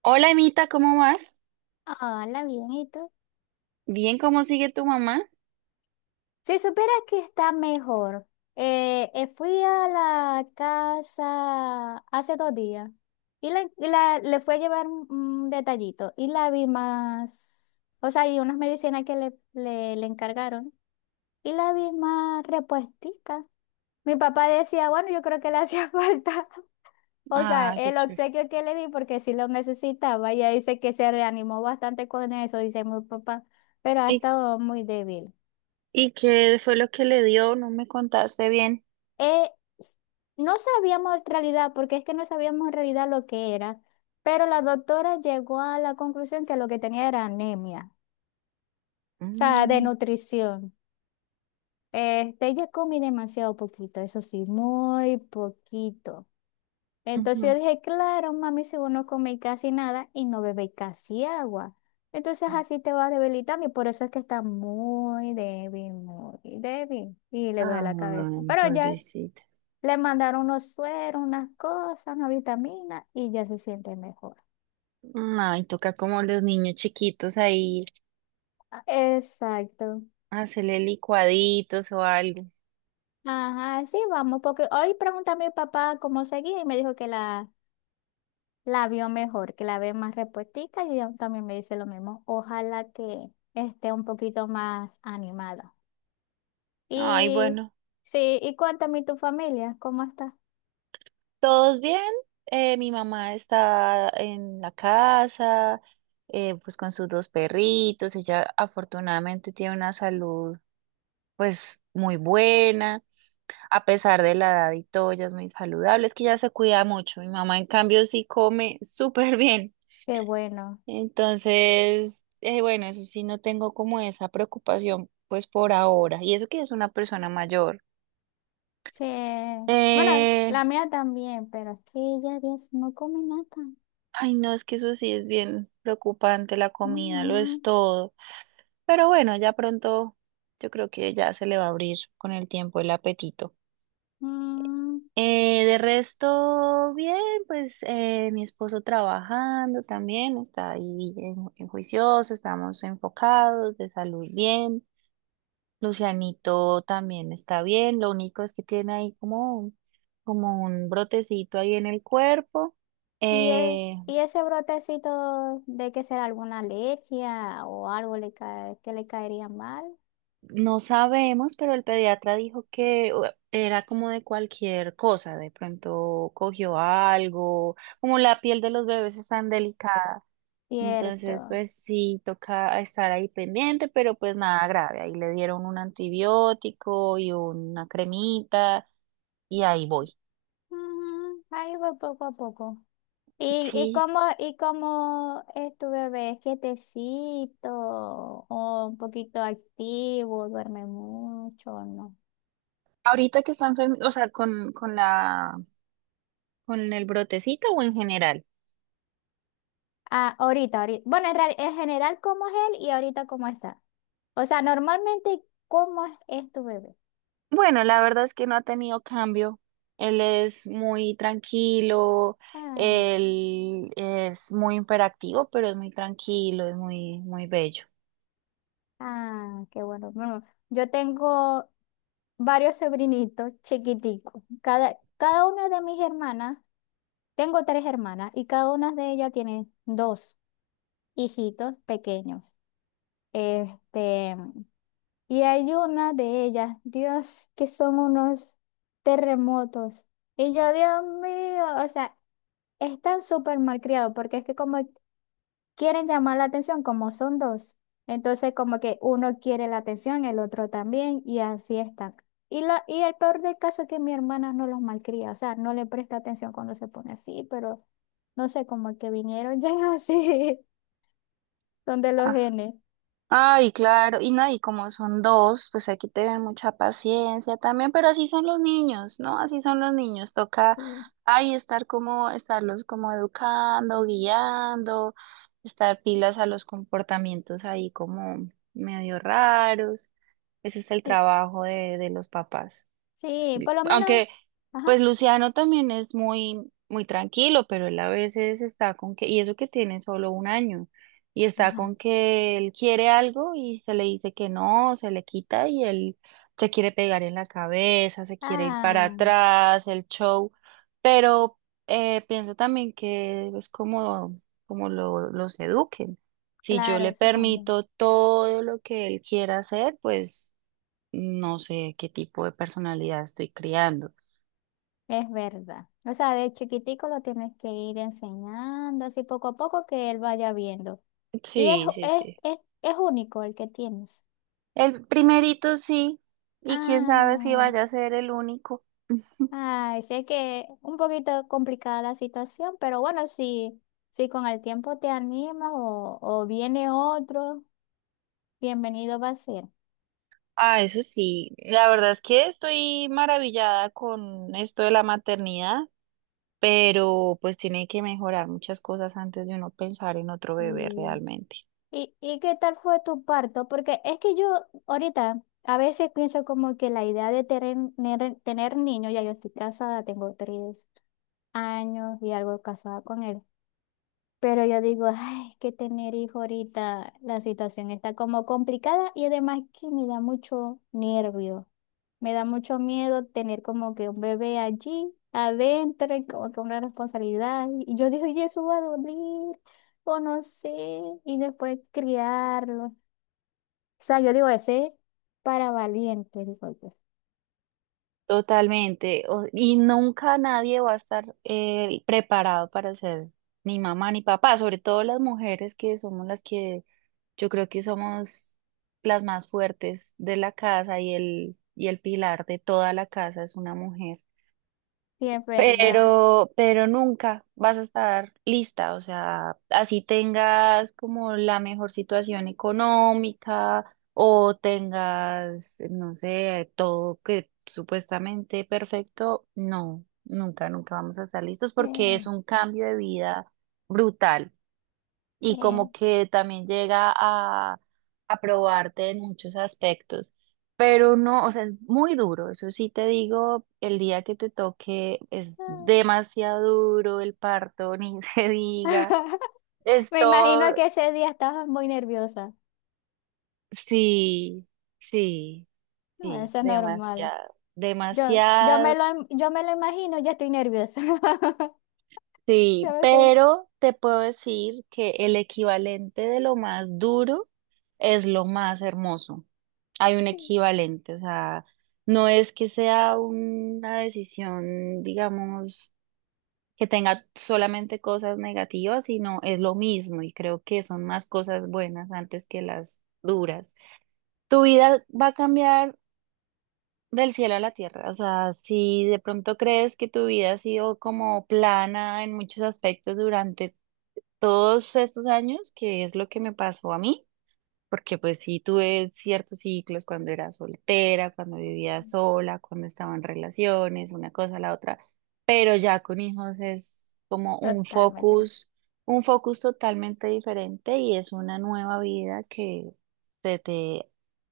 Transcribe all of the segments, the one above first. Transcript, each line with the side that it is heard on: right: Hola, Anita, ¿cómo vas?
left: Hola, bien, ¿y tú?
right: Bien, ¿cómo sigue tu mamá?
left: Si supieras que está mejor. Fui a la casa hace 2 días y le fui a llevar un detallito y la vi más, o sea, y unas medicinas que le encargaron y la vi más repuestica. Mi papá decía, bueno, yo creo que le hacía falta, o sea,
right: Ah, qué
left: el
right: chévere.
left: obsequio que le di porque sí lo necesitaba. Ella dice que se reanimó bastante con eso, dice mi papá, pero ha
right: ¿Y,
left: estado muy débil.
right: y qué fue lo que le dio? No me contaste bien.
left: Eh, s- no sabíamos en realidad, porque es que no sabíamos en realidad lo que era, pero la doctora llegó a la conclusión que lo que tenía era anemia, o sea, de
right: Mm.
left: nutrición. Este, ella comí demasiado poquito, eso sí, muy poquito. Entonces
right: Ujú.
left: yo dije, claro, mami, si vos no coméis casi nada y no bebéis casi agua, entonces así te vas debilitando y por eso es que está muy débil y le duele la cabeza.
right: Ay,
left: Pero ya.
right: pobrecita.
left: Le mandaron unos sueros, unas cosas, una vitamina y ya se siente mejor.
right: Ay, toca como los niños chiquitos ahí,
left: Ah, exacto.
right: hacerle licuaditos o algo.
left: Ajá, sí, vamos, porque hoy pregunté a mi papá cómo seguía y me dijo que la vio mejor, que la ve más repuestica y ella también me dice lo mismo. Ojalá que esté un poquito más animada.
right: Ay,
left: Y
right: bueno,
left: sí, y cuéntame tu familia, ¿cómo está?
right: ¿todos bien? Mi mamá está en la casa, pues con sus dos perritos. Ella afortunadamente tiene una salud, pues, muy buena, a pesar de la edad y todo. Ella es muy saludable, es que ya se cuida mucho. Mi mamá, en cambio, sí come súper bien.
left: Qué bueno.
right: Entonces, bueno, eso sí, no tengo como esa preocupación, pues por ahora. Y eso que es una persona mayor.
left: Sí. Bueno,
right: Eh,
left: la mía también, pero es que ella, Dios, no come nada.
right: ay, no, es que eso sí es bien preocupante, la comida lo es
left: Ujú.
right: todo. Pero bueno, ya pronto yo creo que ya se le va a abrir con el tiempo el apetito.
left: Mm.
right: De resto, bien, pues mi esposo trabajando también, está ahí en juicioso, estamos enfocados, de salud bien. Lucianito también está bien, lo único es que tiene ahí como un- como un brotecito ahí en el cuerpo.
left: ¿Y, e-
right: Eh,
left: y ese brotecito de que será alguna alergia o algo le cae, que le caería mal?
right: no sabemos, pero el pediatra dijo que u- era como de cualquier cosa, de pronto cogió algo, como la piel de los bebés es tan delicada. Entonces,
left: Cierto.
right: pues sí, toca estar ahí pendiente, pero pues nada grave. Ahí le dieron un antibiótico y una cremita y ahí voy.
left: Ujú, ahí va poco a poco.
right: Sí.
left: Y cómo es tu bebé? ¿Es quietecito o un poquito activo? ¿Duerme mucho o no?
right: Ahorita que está enfermo, o sea, con la, con el brotecito o en general.
left: Ah, ahorita, ahorita. Bueno, en general, ¿cómo es él y ahorita cómo está? O sea, normalmente, ¿cómo es tu bebé?
right: Bueno, la verdad es que no ha tenido cambio. Él es muy tranquilo,
left: Ah,
right: él es muy imperactivo, pero es muy tranquilo, es muy, muy bello.
left: ah, qué bueno. Bueno, yo tengo varios sobrinitos chiquiticos. Cada una de mis hermanas, tengo tres hermanas y cada una de ellas tiene dos hijitos pequeños. Este, y hay una de ellas, Dios, que son unos terremotos. Y yo, Dios mío, o sea, están súper malcriados porque es que como quieren llamar la atención como son dos. Entonces, como que uno quiere la atención, el otro también, y así están. Y el peor del caso es que mi hermana no los malcría, o sea, no le presta atención cuando se pone así, pero no sé, como que vinieron ya así, donde los genes.
right: Ay, claro, y no, y como son dos, pues hay que tener mucha paciencia también, pero así son los niños, ¿no? Así son los niños, toca
left: Sí,
right: ahí estar como, estarlos como educando, guiando, estar pilas a los comportamientos ahí como medio raros. Ese es el
left: sí,
right: trabajo de los papás.
left: sí, por lo menos.
right: Aunque,
left: Ajá,
right: pues Luciano también es muy, muy tranquilo, pero él a veces está con que, y eso que tiene solo un año, y está con
left: ajá.
right: que él quiere algo y se le dice que no, se le quita y él se quiere pegar en la cabeza, se quiere ir para
left: Ah,
right: atrás, el show, pero pienso también que es como, como lo, los eduquen. Si yo
left: claro,
right: le
left: eso también.
right: permito todo lo que él quiera hacer, pues no sé qué tipo de personalidad estoy criando.
left: Es verdad. O sea, de chiquitico lo tienes que ir enseñando, así poco a poco que él vaya viendo. Y es,
right: Sí, sí,
left: es,
right: sí.
left: es, es único el que tienes.
right: El primerito sí, y quién sabe si
left: Ah,
right: vaya a ser el único.
left: ay, sé que un poquito complicada la situación, pero bueno, si, si con el tiempo te animas o viene otro, bienvenido va a ser.
right: Ah, eso sí. La verdad es que estoy maravillada con esto de la maternidad, pero pues tiene que mejorar muchas cosas antes de uno pensar en otro bebé
left: Mm.
right: realmente.
left: Y qué tal fue tu parto? Porque es que yo ahorita a veces pienso como que la idea de tener niños, ya yo estoy casada, tengo 3 años y algo casada con él. Pero yo digo, ay, que tener hijo ahorita, la situación está como complicada y además que me da mucho nervio, me da mucho miedo tener como que un bebé allí adentro y como que una responsabilidad. Y yo digo, y eso va a doler, o no sé, y después criarlo. O sea, yo digo, ese es para valiente, digo yo.
right: Totalmente. O- y nunca nadie va a estar preparado para ser ni mamá ni papá, sobre todo las mujeres, que somos las que yo creo que somos las más fuertes de la casa, y el pilar de toda la casa es una mujer.
left: Sí, es verdad.
right: Pero nunca vas a estar lista, o sea, así tengas como la mejor situación económica o tengas, no sé, todo que supuestamente perfecto. No, nunca, nunca vamos a estar listos
left: Sí,
right: porque es un cambio de vida brutal y como
left: sí.
right: que también llega a probarte en muchos aspectos. Pero no, o sea, es muy duro, eso sí te digo, el día que te toque es demasiado duro, el parto ni se diga. Es
left: Me imagino
right: todo,
left: que ese día estabas muy nerviosa.
right: sí, sí,
left: No,
right: sí,
left: eso es normal.
right: demasiado,
left: Yo, yo me
right: demasiado.
left: lo, im- yo me lo imagino, ya estoy nerviosa. Ya
right: Sí,
left: me estoy.
right: pero te puedo decir que el equivalente de lo más duro es lo más hermoso. Hay un equivalente, o sea, no es que sea una decisión, digamos, que tenga solamente cosas negativas, sino es lo mismo, y creo que son más cosas buenas antes que las duras. Tu vida va a cambiar del cielo a la tierra, o sea, si de pronto crees que tu vida ha sido como plana en muchos aspectos durante todos estos años, que es lo que me pasó a mí, porque pues sí tuve ciertos ciclos cuando era soltera, cuando vivía sola, cuando estaba en relaciones, una cosa, la otra, pero ya con hijos es como
left: Totalmente.
right: un focus totalmente diferente, y es una nueva vida que se te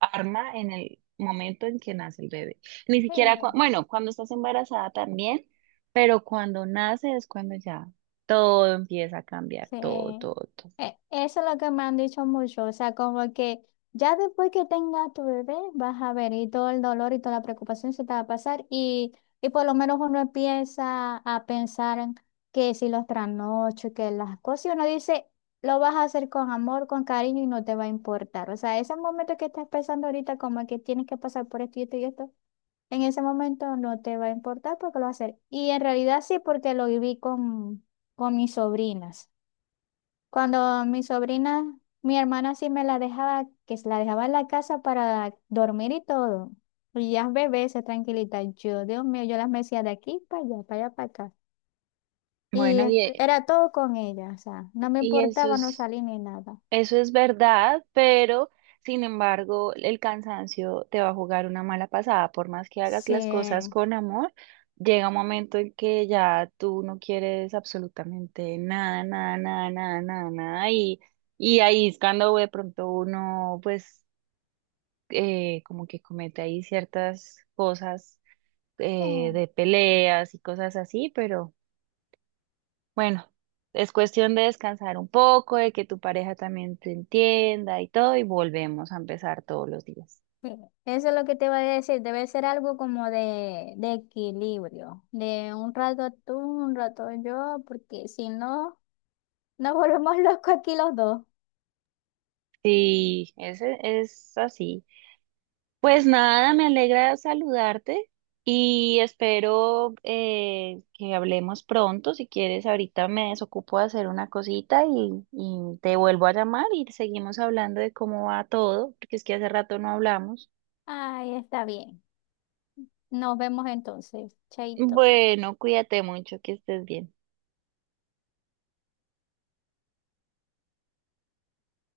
right: arma en el momento en que nace el bebé. Ni
left: Sí.
right: siquiera, cua- bueno, cuando estás embarazada también, pero cuando nace es cuando ya todo empieza a cambiar,
left: Sí,
right: todo, todo, todo.
left: eso es lo que me han dicho mucho, o sea, como que ya después que tengas tu bebé vas a ver y todo el dolor y toda la preocupación se te va a pasar y por lo menos uno empieza a pensar en que si los trasnochos, que las cosas, y uno dice, lo vas a hacer con amor, con cariño y no te va a importar, o sea, ese momento que estás pensando ahorita como que tienes que pasar por esto y esto y esto, en ese momento no te va a importar porque lo vas a hacer. Y en realidad sí, porque lo viví con mis sobrinas. Cuando mi sobrina, mi hermana sí me la dejaba, que se la dejaba en la casa para dormir y todo. Y ya bebés, se tranquilita. Yo, Dios mío, yo las mecía de aquí para allá, para allá, para acá. Y
right: Bueno,
left: este,
right: e-
left: era todo con ella, o sea, no me
right: y eso
left: importaba no
right: es...
left: salir ni nada.
right: Eso es verdad, pero sin embargo, el cansancio te va a jugar una mala pasada. Por más que hagas
left: Sí,
right: las cosas con amor, llega un momento en que ya tú no quieres absolutamente nada, nada, nada, nada, nada, nada. Y ahí es cuando de pronto uno, pues, como que comete ahí ciertas cosas
left: sí,
right: de peleas y cosas así, pero. Bueno, es cuestión de descansar un poco, de que tu pareja también te entienda y todo, y volvemos a empezar todos los días.
left: sí. Eso es lo que te iba a decir, debe ser algo como de, equilibrio, de un rato tú, un rato yo, porque si no, nos volvemos locos aquí los dos.
right: Sí, ese es así. Pues nada, me alegra saludarte y espero que hablemos pronto. Si quieres, ahorita me desocupo de hacer una cosita y te vuelvo a llamar y seguimos hablando de cómo va todo, porque es que hace rato no hablamos.
left: Ay, está bien. Nos vemos entonces. Chaito.
right: Bueno, cuídate mucho, que estés bien.